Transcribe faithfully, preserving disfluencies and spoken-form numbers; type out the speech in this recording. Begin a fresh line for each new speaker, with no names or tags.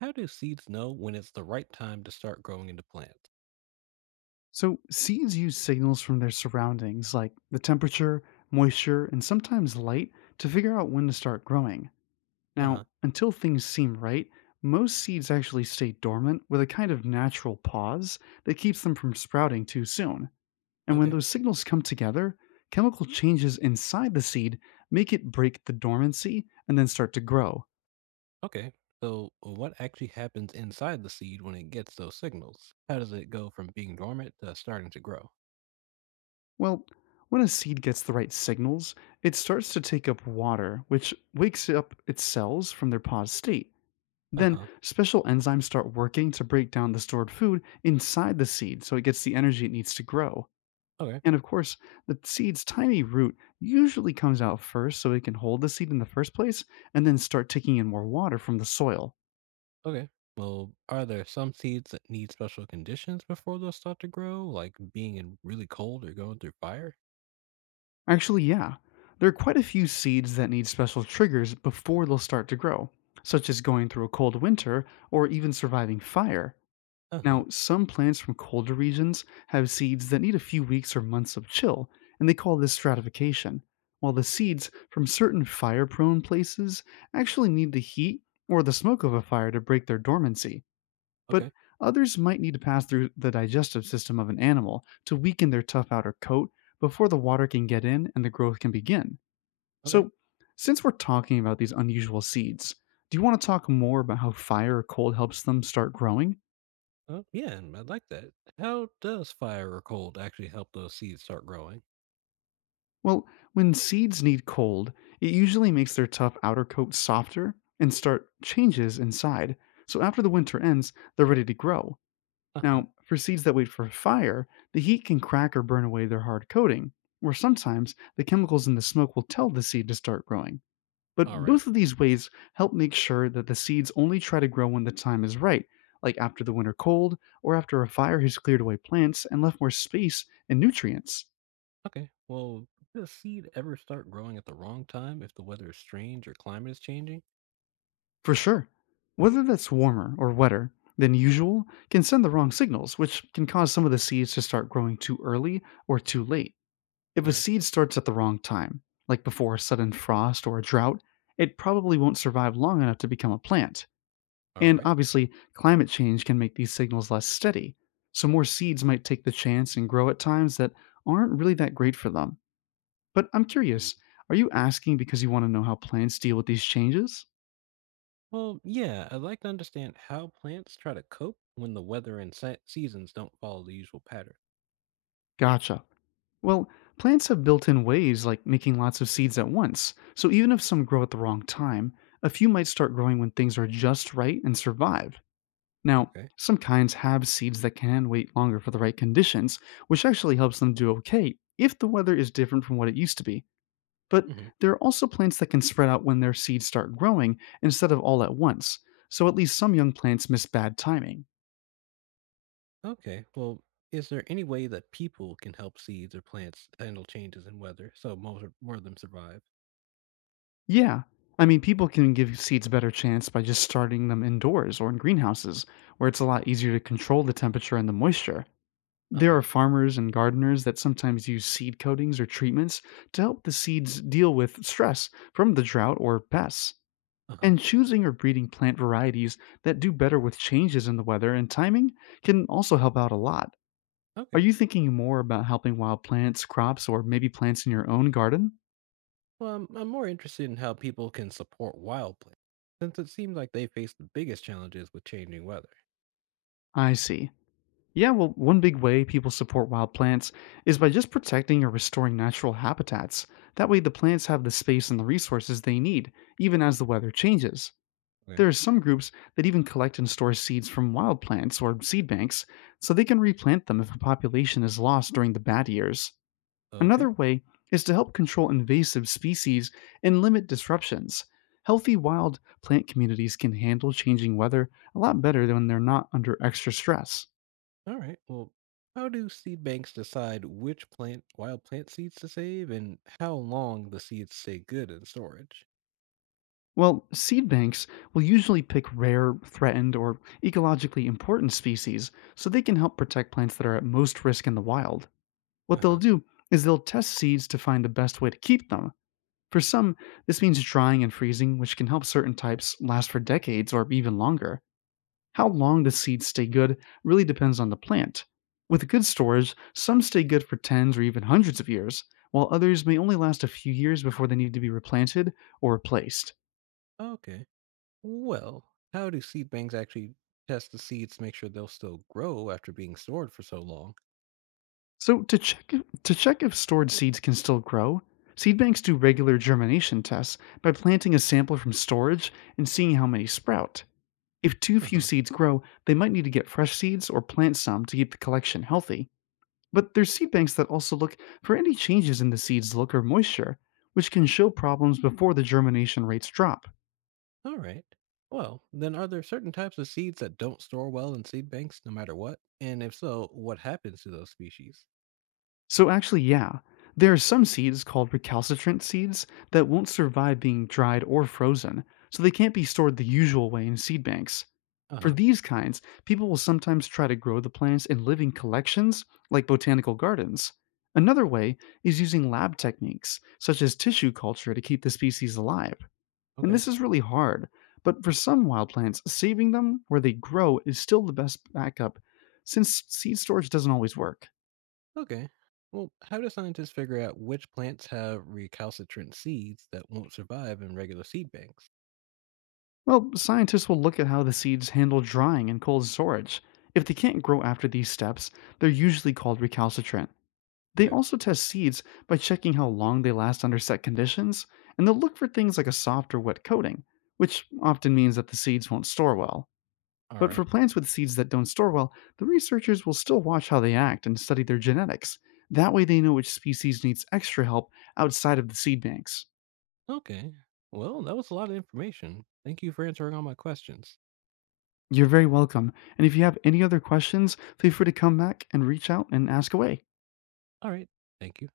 How do seeds know when it's the right time to start growing into plants?
So, seeds use signals from their surroundings, like the temperature, moisture, and sometimes light, to figure out when to start growing.
Uh huh.
Now, until things seem right, most seeds actually stay dormant with a kind of natural pause that keeps them from sprouting too soon. And when
Okay.
those signals come together, chemical changes inside the seed make it break the dormancy and then start to grow.
Okay. So, what actually happens inside the seed when it gets those signals? How does it go from being dormant to starting to grow?
Well, when a seed gets the right signals, it starts to take up water, which wakes up its cells from their paused state.
Uh
Then
huh.
special enzymes start working to break down the stored food inside the seed so it gets the energy it needs to grow.
Okay.
And of course, the seed's tiny root usually comes out first so it can hold the seed in the first place and then start taking in more water from the soil.
Okay. Well, are there some seeds that need special conditions before they'll start to grow, like being in really cold or going through fire?
Actually, yeah, there are quite a few seeds that need special triggers before they'll start to grow, such as going through a cold winter or even surviving fire.
Uh huh.
Now, some plants from colder regions have seeds that need a few weeks or months of chill, and they call this stratification, while the seeds from certain fire prone places actually need the heat or the smoke of a fire to break their dormancy. But
Okay.
others might need to pass through the digestive system of an animal to weaken their tough outer coat before the water can get in and the growth can begin.
Okay.
So, since we're talking about these unusual seeds, do you want to talk more about how fire or cold helps them start growing?
Oh, yeah, and I like that. How does fire or cold actually help those seeds start growing?
Well, when seeds need cold, it usually makes their tough outer coat softer and start changes inside. So after the winter ends, they're ready to grow.
Uh huh.
Now, for seeds that wait for fire, the heat can crack or burn away their hard coating, where sometimes the chemicals in the smoke will tell the seed to start growing.
All
But
right.
both of these ways help make sure that the seeds only try to grow when the time is right, like after the winter cold or after a fire has cleared away plants and left more space and nutrients.
Okay, well, did a seed ever start growing at the wrong time if the weather is strange or climate is changing?
For sure. Whether that's warmer or wetter than usual can send the wrong signals, which can cause some of the seeds to start growing too early or too late. If a
Okay,
seed starts at the wrong time, like before a sudden frost or a drought, it probably won't survive long enough to become a plant.
all
And
right.
obviously, climate change can make these signals less steady, so more seeds might take the chance and grow at times that aren't really that great for them. But I'm
Hmm.
curious, are you asking because you want to know how plants deal with these changes?
Well, yeah, I'd like to understand how plants try to cope when the weather and se- seasons don't follow the usual pattern.
Gotcha. Well, plants have built in ways like making lots of seeds at once, so even if some grow at the wrong time, a few might start growing when things are just right and survive. Now,
Okay.
some kinds have seeds that can wait longer for the right conditions, which actually helps them do okay if the weather is different from what it used to be. But
Hmm.
there are also plants that can spread out when their seeds start growing instead of all at once, so at least some young plants miss bad timing.
Okay, well, is there any way that people can help seeds or plants handle changes in weather so more, more of them survive?
Yeah. I mean, people can give seeds a better chance by just starting them indoors or in greenhouses, where it's a lot easier to control the temperature and the moisture.
Uh
There
huh.
are farmers and gardeners that sometimes use seed coatings or treatments to help the seeds deal with stress from the drought or pests.
Uh huh.
And choosing or breeding plant varieties that do better with changes in the weather and timing can also help out a lot. Are
Okay.
you thinking more about helping wild plants, crops, or maybe plants in your own garden?
Well, I'm, I'm more interested in how people can support wild plants since it seems like they face the biggest challenges with changing weather.
I see. Yeah, well, one big way people support wild plants is by just protecting or restoring natural habitats. That way, the plants have the space and the resources they need, even as the weather changes.
Okay.
There are some groups that even collect and store seeds from wild plants or seed banks so they can replant them if a population is lost during the bad years. Another
Okay.
way is to help control invasive species and limit disruptions. Healthy wild plant communities can handle changing weather a lot better than when they're not under extra stress.
All right. Well, how do seed banks decide which plant wild plant seeds to save and how long the seeds stay good in storage?
Well, seed banks will usually pick rare, threatened, or ecologically important species so they can help protect plants that are at most risk in the wild. What they'll
Uh-huh.
do is they'll test seeds to find the best way to keep them. For some, this means drying and freezing, which can help certain types last for decades or even longer. How long the seeds stay good really depends on the plant. With good storage, some stay good for tens or even hundreds of years, while others may only last a few years before they need to be replanted or replaced.
Okay. Well, how do seed banks actually test the seeds to make sure they'll still grow after being stored for so long?
So to check to check if stored seeds can still grow, seed banks do regular germination tests by planting a sample from storage and seeing how many sprout. If too few
Uh-huh.
seeds grow, they might need to get fresh seeds or plant some to keep the collection healthy. But there's seed banks that also look for any changes in the seed's look or moisture, which can show problems before the germination rates drop.
All right. Well, then are there certain types of seeds that don't store well in seed banks no matter what? And if so, what happens to those species?
So, actually, yeah, there are some seeds called recalcitrant seeds that won't survive being dried or frozen, so they can't be stored the usual way in seed banks. For
Uh-huh.
these kinds, people will sometimes try to grow the plants in living collections, like botanical gardens. Another way is using lab techniques, such as tissue culture, to keep the species alive. And
Okay.
this is really hard, but for some wild plants, saving them where they grow is still the best backup, since seed storage doesn't always work.
Okay. Well, how do scientists figure out which plants have recalcitrant seeds that won't survive in regular seed banks?
Well, scientists will look at how the seeds handle drying and cold storage. If they can't grow after these steps, they're usually called recalcitrant. They
Okay.
also test seeds by checking how long they last under set conditions, and they'll look for things like a soft or wet coating, which often means that the seeds won't store well.
All
But
right.
for plants with seeds that don't store well, the researchers will still watch how they act and study their genetics. That way, they know which species needs extra help outside of the seed banks.
Okay. Well, that was a lot of information. Thank you for answering all my questions.
You're very welcome. And if you have any other questions, feel free to come back and reach out and ask away.
All right. Thank you.